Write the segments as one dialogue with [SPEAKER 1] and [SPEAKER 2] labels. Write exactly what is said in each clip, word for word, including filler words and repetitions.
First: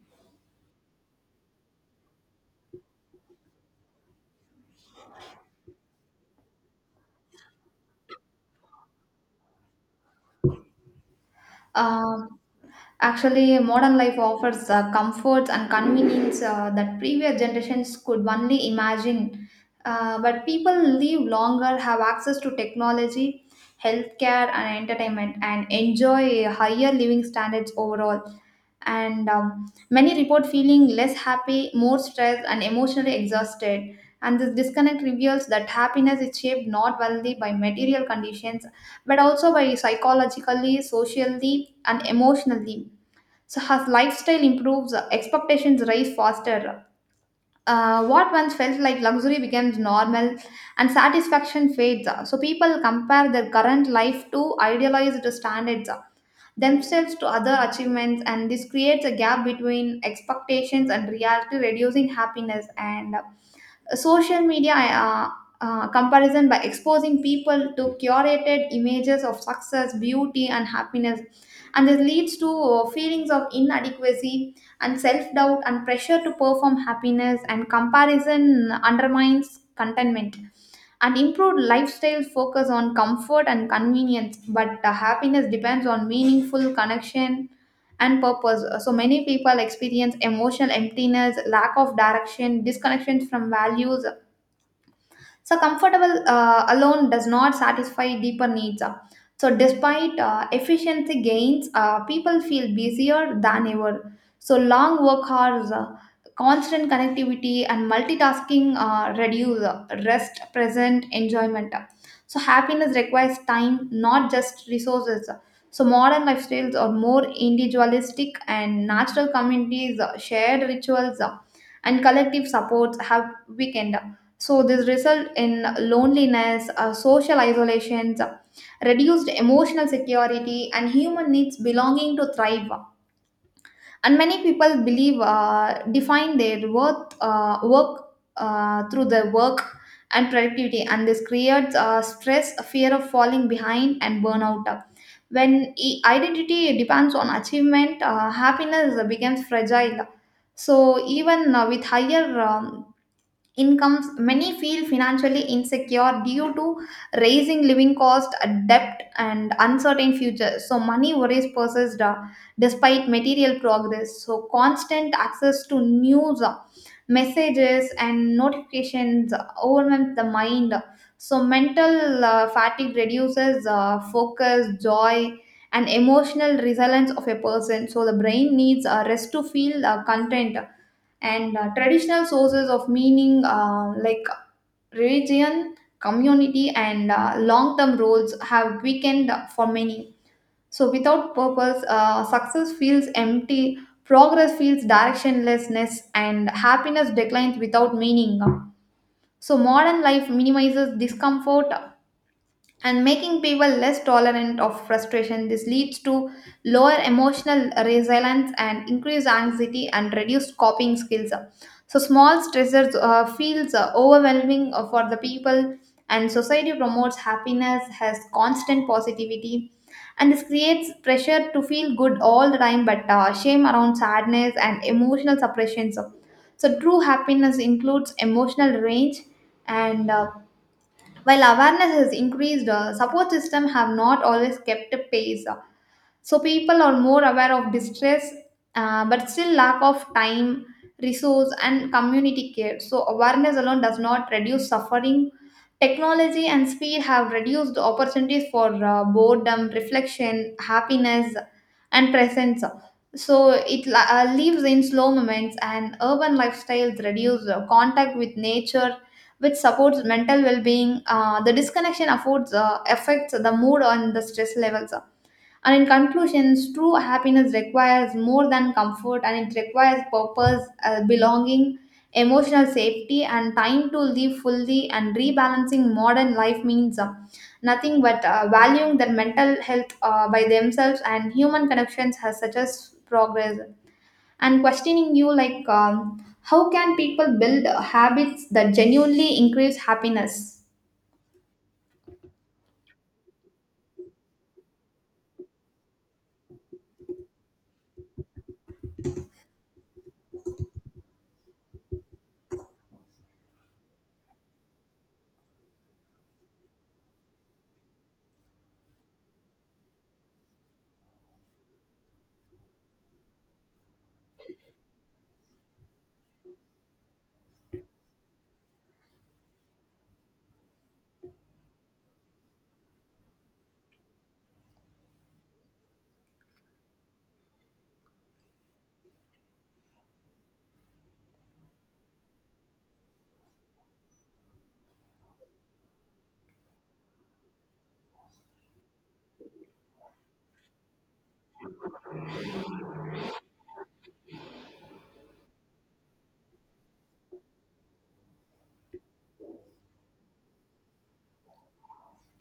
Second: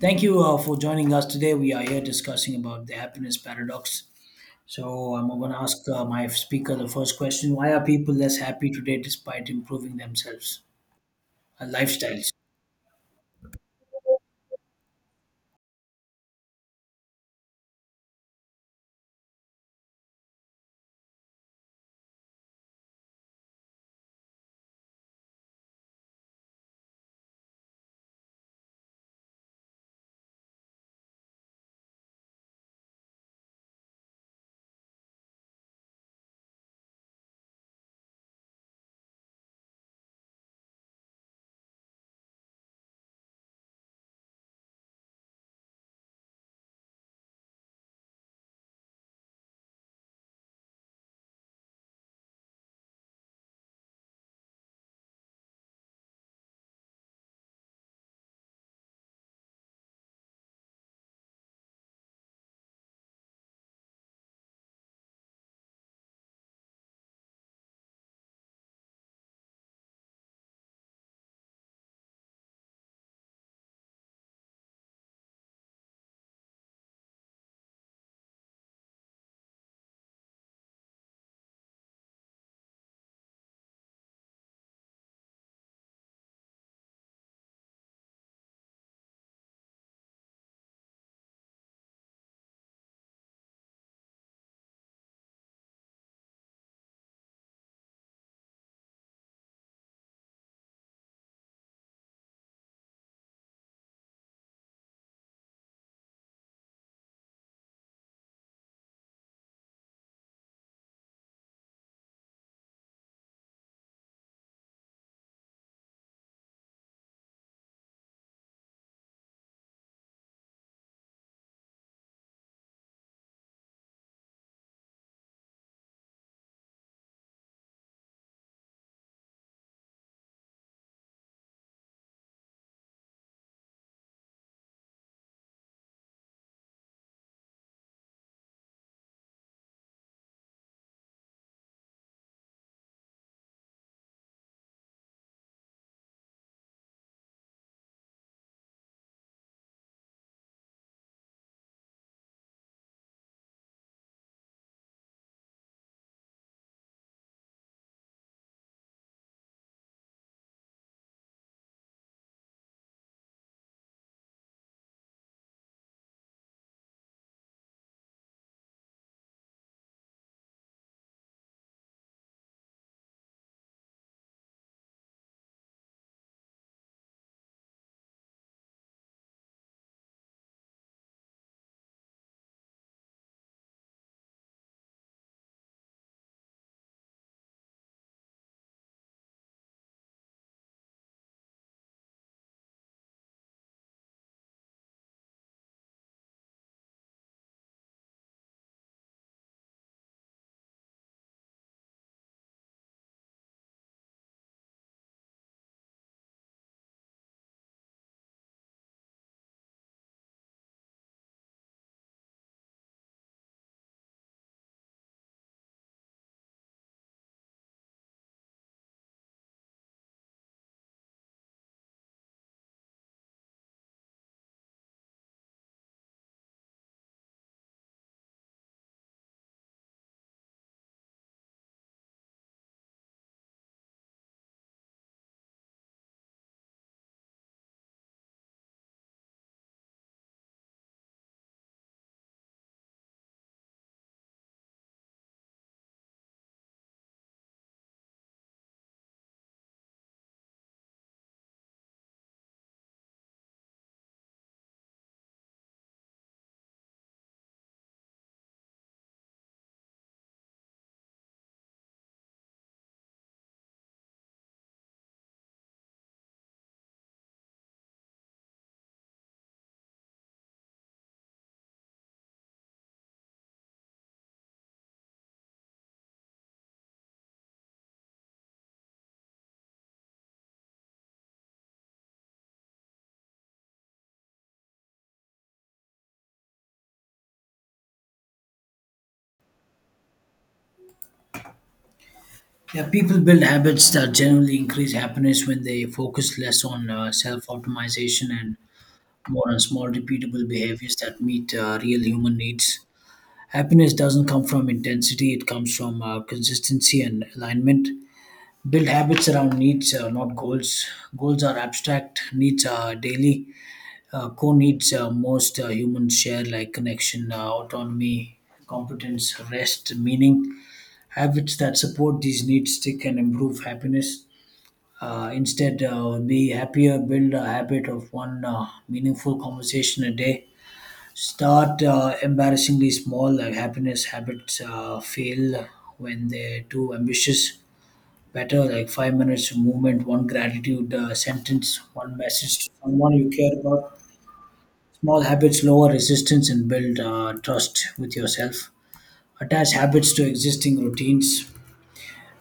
[SPEAKER 1] Thank you uh, for joining us today. We are here discussing about the happiness paradox. So I'm going to ask uh, my speaker the first question: Why are people less happy today despite improving themselves, uh, lifestyles?
[SPEAKER 2] Um, Actually, modern life offers uh, comforts and convenience uh, that previous generations could only imagine. Uh, but people live longer, have access to technology, healthcare, and entertainment, and enjoy higher living standards overall, and um, many report feeling less happy, more stressed, and emotionally exhausted. And this disconnect reveals that happiness is shaped not only by material conditions, but also by psychologically, socially, and emotionally. So as lifestyle improves, expectations rise faster. Uh, what once felt like luxury becomes normal and satisfaction fades. So people compare their current life to idealized standards, themselves to other achievements, and this creates a gap between expectations and reality, reducing happiness. And uh, social media uh, uh, comparison by exposing people to curated images of success, beauty, and happiness. And this leads to uh, feelings of inadequacy and self-doubt and pressure to perform happiness, and comparison undermines contentment. And improved lifestyles focus on comfort and convenience, but the happiness depends on meaningful connection and purpose. So many people experience emotional emptiness, lack of direction, disconnection from values. So comfortable uh, alone does not satisfy deeper needs. So, despite uh, efficiency gains, uh, people feel busier than ever. So, long work hours, uh, constant connectivity, and multitasking uh, reduce uh, rest, present, enjoyment. So, happiness requires time, not just resources. So, modern lifestyles are more individualistic, and natural communities, uh, shared rituals, uh, and collective supports have weakened. So this result in loneliness, uh, social isolations, reduced emotional security, and human needs belonging to thrive. And many people believe uh, define their worth uh, work uh, through their work and productivity, and this creates uh, stress, a fear of falling behind, and burnout. When i- identity depends on achievement, uh, happiness becomes fragile. So even uh, with higher um, incomes, many feel financially insecure due to rising living cost, uh, debt, and uncertain future. So money worries persist, uh, despite material progress. So constant access to news, uh, messages, and notifications uh, overwhelms the mind. So mental uh, fatigue reduces uh, focus, joy, and emotional resilience of a person. So the brain needs a rest to feel uh, content. And uh, traditional sources of meaning, uh, like religion, community, and uh, long-term roles have weakened for many. So without purpose, uh, success feels empty, progress feels directionlessness, and happiness declines without meaning. So modern life minimizes discomfort and making people less tolerant of frustration. This leads to lower emotional resilience and increased anxiety and reduced coping skills. So small stressors uh, feels uh, overwhelming uh, for the people, and society promotes happiness has constant positivity, and this creates pressure to feel good all the time, but uh, shame around sadness and emotional suppression. So, so true happiness includes emotional range. And uh, While awareness has increased, uh, support system have not always kept pace. Uh, so people are more aware of distress, uh, but still lack of time, resource, and community care. So awareness alone does not reduce suffering. Technology and speed have reduced opportunities for uh, boredom, reflection, happiness, and presence. So it la- uh, lives in slow moments, and urban lifestyles reduce uh, contact with nature, which supports mental well-being. Uh, the disconnection affords uh, affects the mood and the stress levels. And in conclusions, true happiness requires more than comfort, and it requires purpose, uh, belonging, emotional safety, and time to live fully. And rebalancing modern life means uh, nothing but uh, valuing their mental health uh, by themselves and human connections has such as progress. And questioning you, like, um, how can people build habits that genuinely increase happiness?
[SPEAKER 1] Yeah, people build habits that generally increase happiness when they focus less on uh, self-optimization and more on small, repeatable behaviors that meet uh, real human needs. Happiness doesn't come from intensity; it comes from uh, consistency and alignment. Build habits around needs, uh, not goals. Goals are abstract, needs are daily. Uh, core needs uh, most uh, humans share, like connection, uh, autonomy, competence, rest, meaning. Habits that support these needs stick and improve happiness. Uh, instead, uh, be happier, build a habit of one uh, meaningful conversation a day. Start uh, embarrassingly small, like happiness habits uh, fail when they're too ambitious. Better like five minutes of movement, one gratitude uh, sentence, one message to someone you care about. Small habits lower resistance and build uh, trust with yourself. Attach habits to existing routines.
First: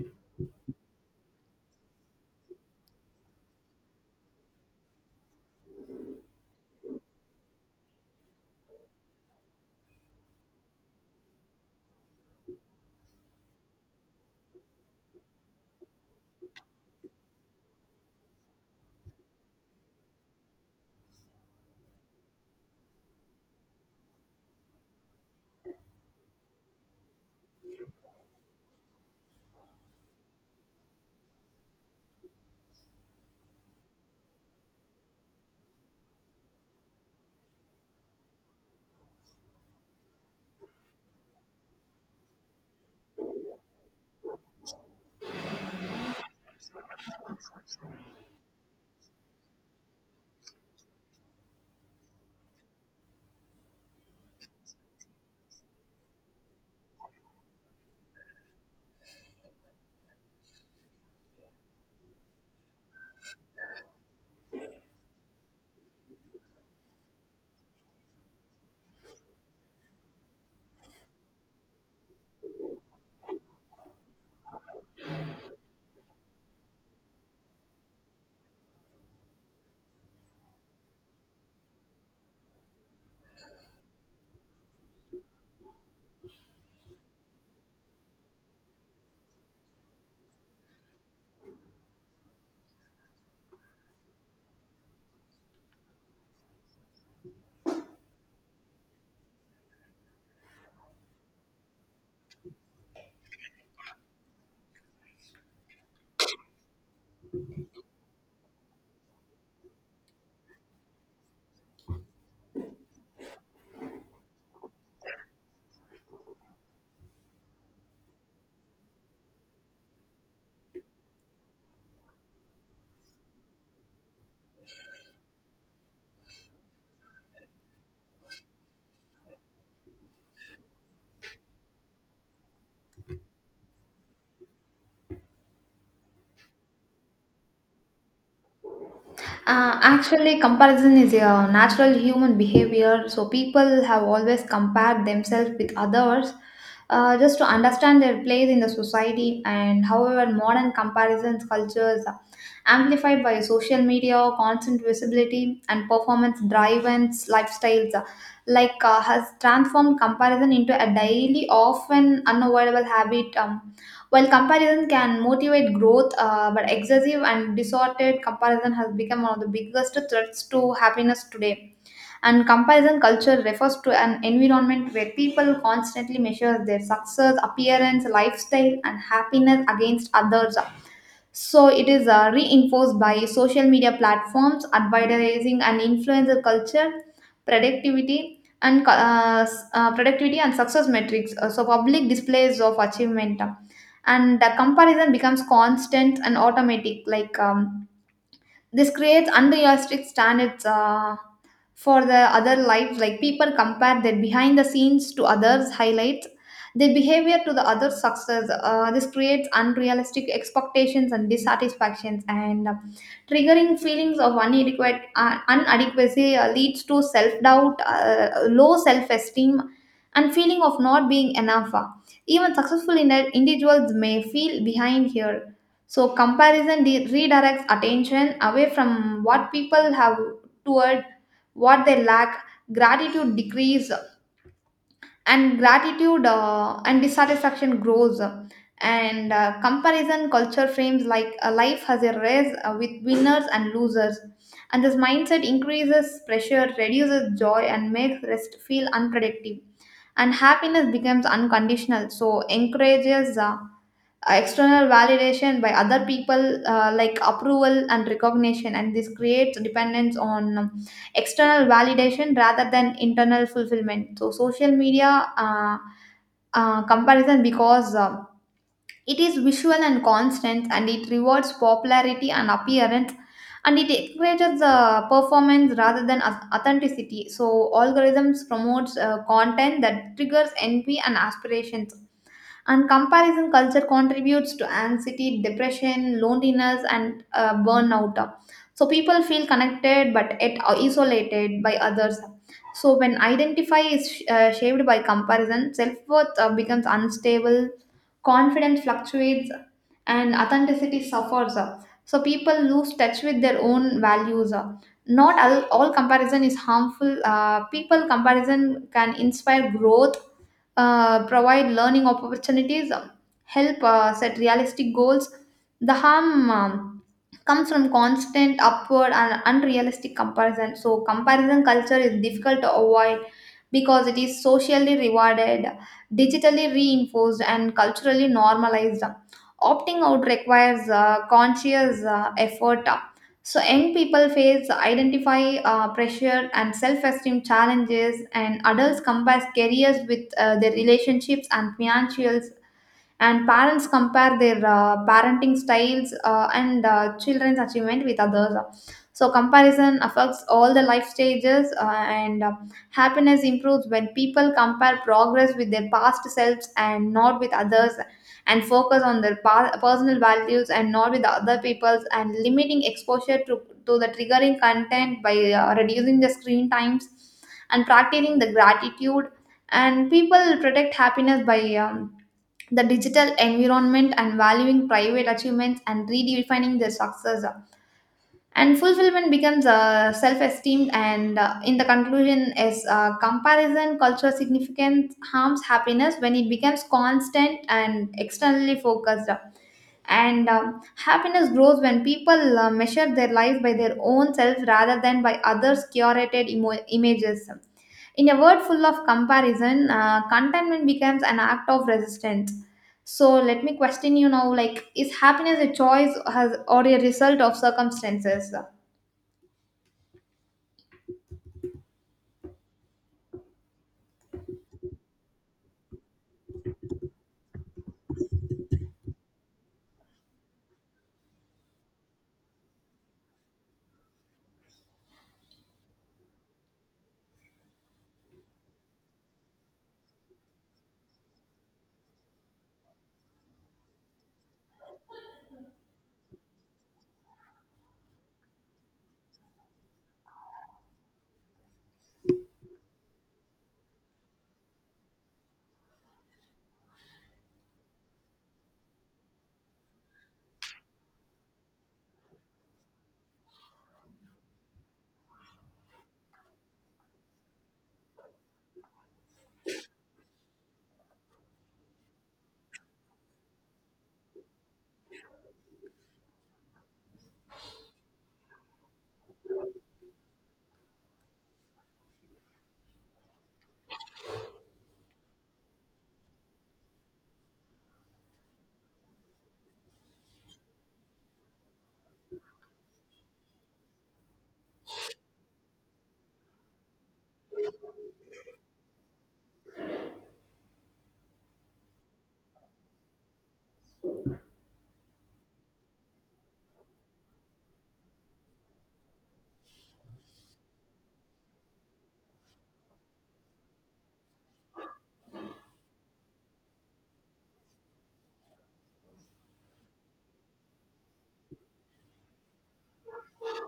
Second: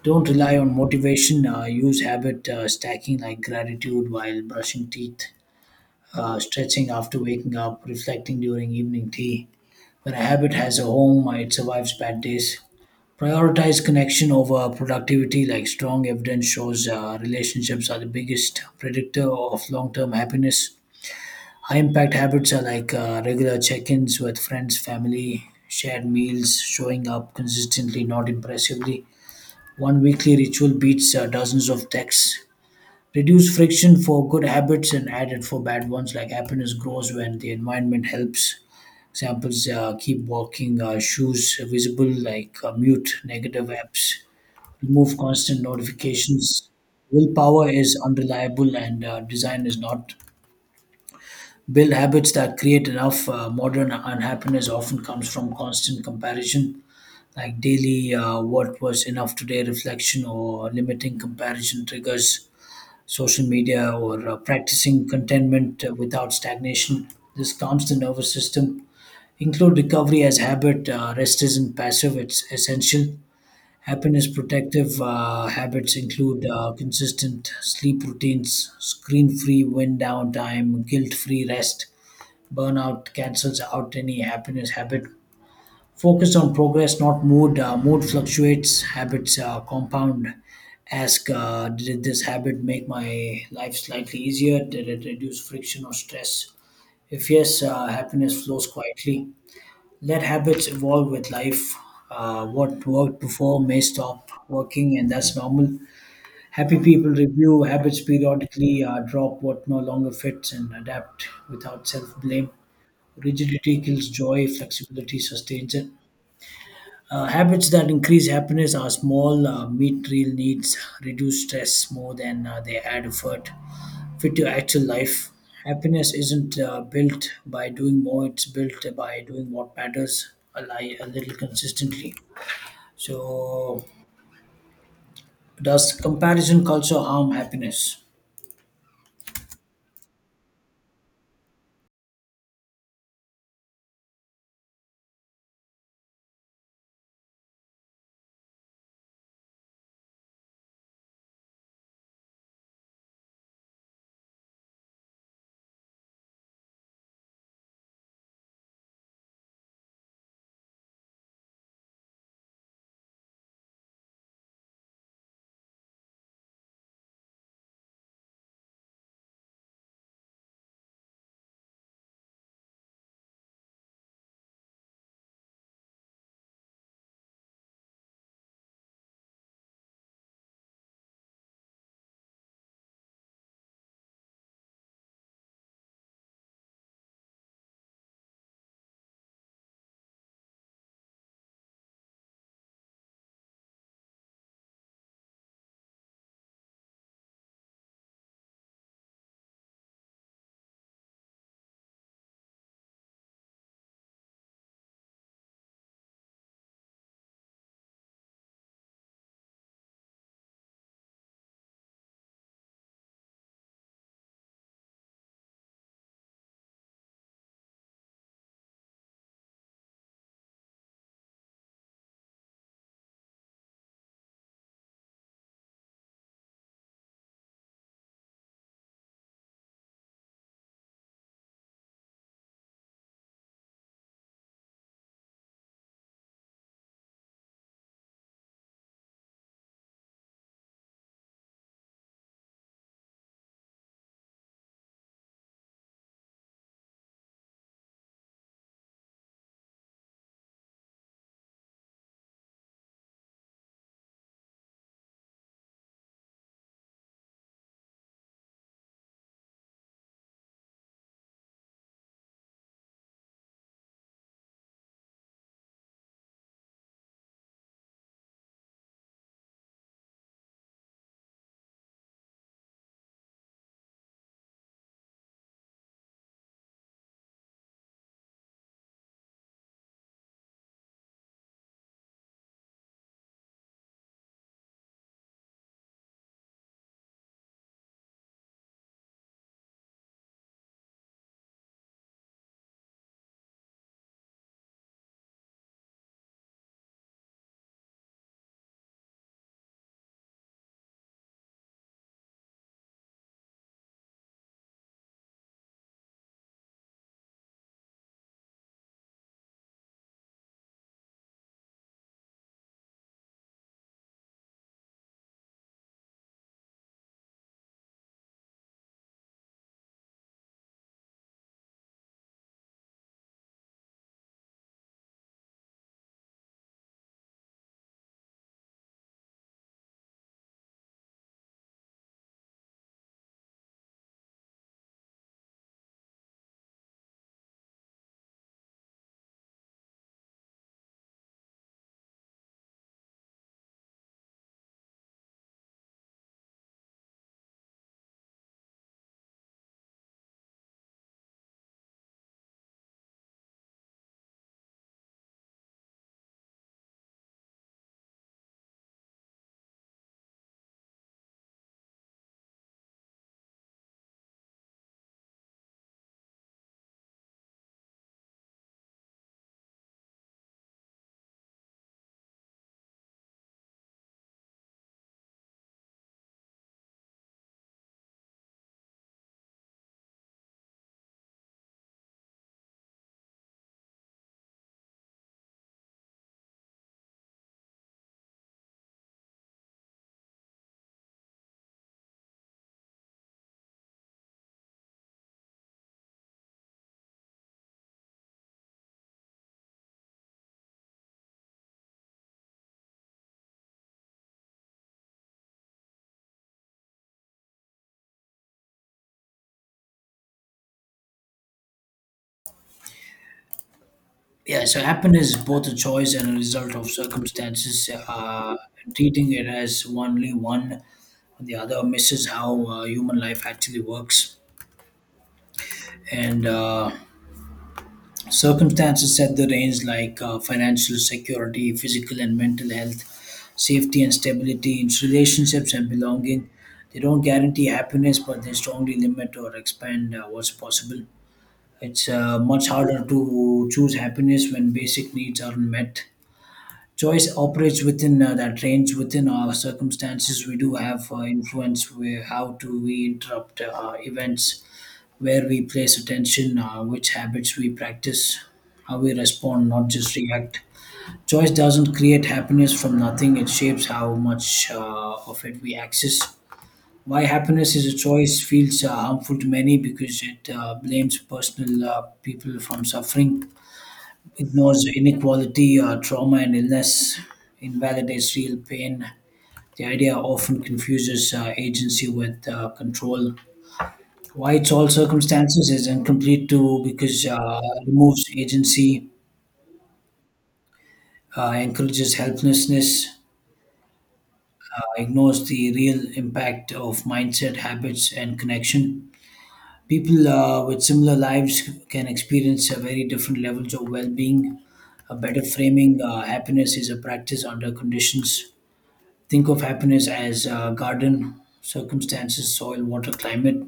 [SPEAKER 1] Don't rely on motivation. Uh, Use habit uh, stacking, like gratitude while brushing teeth, uh, stretching after waking up, reflecting during evening tea. When a habit has a home, uh, it survives bad days. Prioritize connection over productivity, like strong evidence shows uh, relationships are the biggest predictor of long term happiness. High impact habits are like uh, regular check ins with friends, family, shared meals, showing up consistently, not impressively. One weekly ritual beats uh, dozens of texts. Reduce friction for good habits and add it for bad ones, like happiness grows when the environment helps. Examples, uh, keep walking, uh, shoes visible, like uh, mute negative apps, remove constant notifications. Willpower is unreliable, and uh, design is not. Build habits that create enough. Uh, modern unhappiness often comes from constant comparison, like daily uh, what was enough today reflection, or limiting comparison triggers, social media, or uh, practicing contentment uh, without stagnation. This calms the nervous system. Include recovery as habit. Uh, rest isn't passive, it's essential. Happiness protective uh, habits include uh, consistent sleep routines, screen free wind down time, guilt free rest. Burnout cancels out any happiness habit. Focus on progress, not mood. Uh, mood fluctuates, habits uh, compound. Ask, uh, did this habit make my life slightly easier? Did it reduce friction or stress? If yes, uh, happiness flows quietly. Let habits evolve with life. Uh, what worked before may stop working, and that's normal. Happy people review habits periodically, uh, drop what no longer fits, and adapt without self blame. Rigidity kills joy, flexibility sustains it. Uh, habits that increase happiness are small, uh, meet real needs, reduce stress more than uh, they add effort, fit to actual life. Happiness isn't uh, built by doing more, it's built by doing what matters a, li- a little consistently. So, does comparison culture harm happiness?
[SPEAKER 2] Uh, actually, comparison is a natural human behavior. So people have always compared themselves with others, uh, just to understand their place in the society. And however, modern comparisons cultures amplified by social media, constant visibility, and performance-driven lifestyles, uh, like uh, has transformed comparison into a daily, often unavoidable habit. Um, while comparison can motivate growth, uh, but excessive and distorted comparison has become one of the biggest threats to happiness today. And comparison culture refers to an environment where people constantly measure their success, appearance, lifestyle, and happiness against others. So it is uh, reinforced by social media platforms, advertising, and influencer culture, productivity, and co- uh, s- uh, productivity and success metrics. Uh, so public displays of achievement, uh, and the comparison becomes constant and automatic. Like, um, this creates unrealistic standards. Uh, for the other lives, like people compare their behind the scenes to others highlights, their behavior to the other success. Uh, this creates unrealistic expectations and dissatisfactions, and uh, triggering feelings of inadequate uh, inadequacy uh, leads to self-doubt, uh, low self-esteem, and feeling of not being enough. Even successful indi- individuals may feel behind here. So comparison de- redirects attention away from what people have toward what they lack. Gratitude decrease and gratitude, uh, and dissatisfaction grows. And uh, comparison culture frames like a life has a race uh, with winners and losers, and this mindset increases pressure, reduces joy, and makes rest feel unproductive. And happiness becomes unconditional, so encourages uh, uh, external validation by other people, uh, like approval and recognition. And this creates dependence on um, external validation rather than internal fulfillment. So social media uh, uh, comparison, because uh, it is visual and constant, and it rewards popularity and appearance, and it encourages the performance rather than au- authenticity. So algorithms promotes uh, content that triggers envy and aspirations. And comparison culture contributes to anxiety, depression, loneliness, and uh, burnout. So people feel connected but yet isolated by others. So when identify is uh, shaped by comparison, self worth uh, becomes unstable, confidence fluctuates, and authenticity suffers. So people lose touch with their own values. Not all, all comparison is harmful. Uh, people comparison can inspire growth, uh, provide learning opportunities, um, help uh, set realistic goals. The harm um, comes from constant upward and unrealistic comparison. So, comparison culture is difficult to avoid because it is socially rewarded, digitally reinforced, and culturally normalized. Opting out requires uh, conscious uh, effort. So young people face identify uh, pressure and self esteem challenges, and adults compare careers with uh, their relationships and financials, and parents compare their uh, parenting styles, uh, and uh, children's achievement with others. So comparison affects all the life stages. Uh, and uh, Happiness improves when people compare progress with their past selves and not with others, and focus on their pa- personal values and not with other people's, and limiting exposure to, to the triggering content by uh, reducing the screen times and practicing the gratitude. And people protect happiness by um, the digital environment and valuing private achievements and redefining their success, and fulfillment becomes uh, self-esteem. And uh, in the conclusion is, uh, comparison cultural significance harms happiness when it becomes constant and externally focused. And um, happiness grows when people uh, measure their life by their own self rather than by others curated emo- images. In a world full of comparison, uh, contentment becomes an act of resistance. So let me question you now, like, is happiness a choice or has- or a result of circumstances?
[SPEAKER 1] Yeah, so happiness is both a choice and a result of circumstances. Uh, treating it as only one or the other misses how uh, human life actually works. And uh, Circumstances set the range, like uh, financial security, physical and mental health, safety and stability, its relationships and belonging. They don't guarantee happiness, but they strongly limit or expand uh, what's possible. It's uh, much harder to choose happiness when basic needs aren't met. Choice operates within uh, that range, within our circumstances. We do have uh, influence where how do we interrupt uh, events, where we place attention, uh, which habits we practice, how we respond, not just react. Choice doesn't create happiness from nothing, it shapes how much uh, of it we access. Why happiness is a choice feels uh, harmful to many because it uh, blames personal uh, people from suffering, ignores inequality, uh, trauma, and illness, invalidates real pain. The idea often confuses uh, agency with uh, control. Why it's all circumstances is incomplete too, because uh, removes agency, uh, encourages helplessness, uh, ignores the real impact of mindset, habits, and connection. People uh, with similar lives can experience uh, very different levels of well being. A better framing, uh, happiness is a practice under conditions. Think of happiness as a garden: circumstances, soil, water, climate.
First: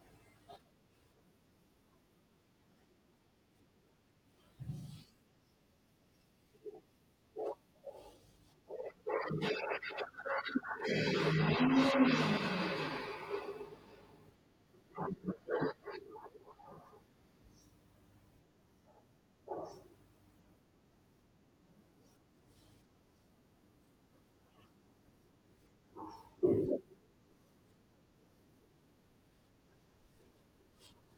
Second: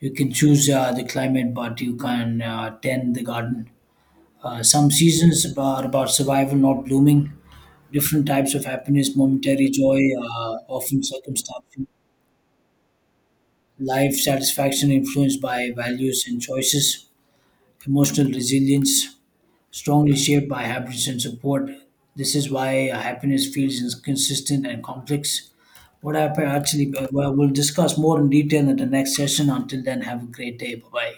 [SPEAKER 1] You can choose uh, the climate, but you can uh, tend the garden. Uh, some seasons are about survival, not blooming. Different types of happiness: momentary joy, uh, often circumstantial. Life satisfaction influenced by values and choices. Emotional resilience, strongly shaped by habits and support. This is why happiness feels inconsistent and complex. What happened actually, uh, well, we'll discuss more in detail in the next session. Until then, have a great day. Bye bye.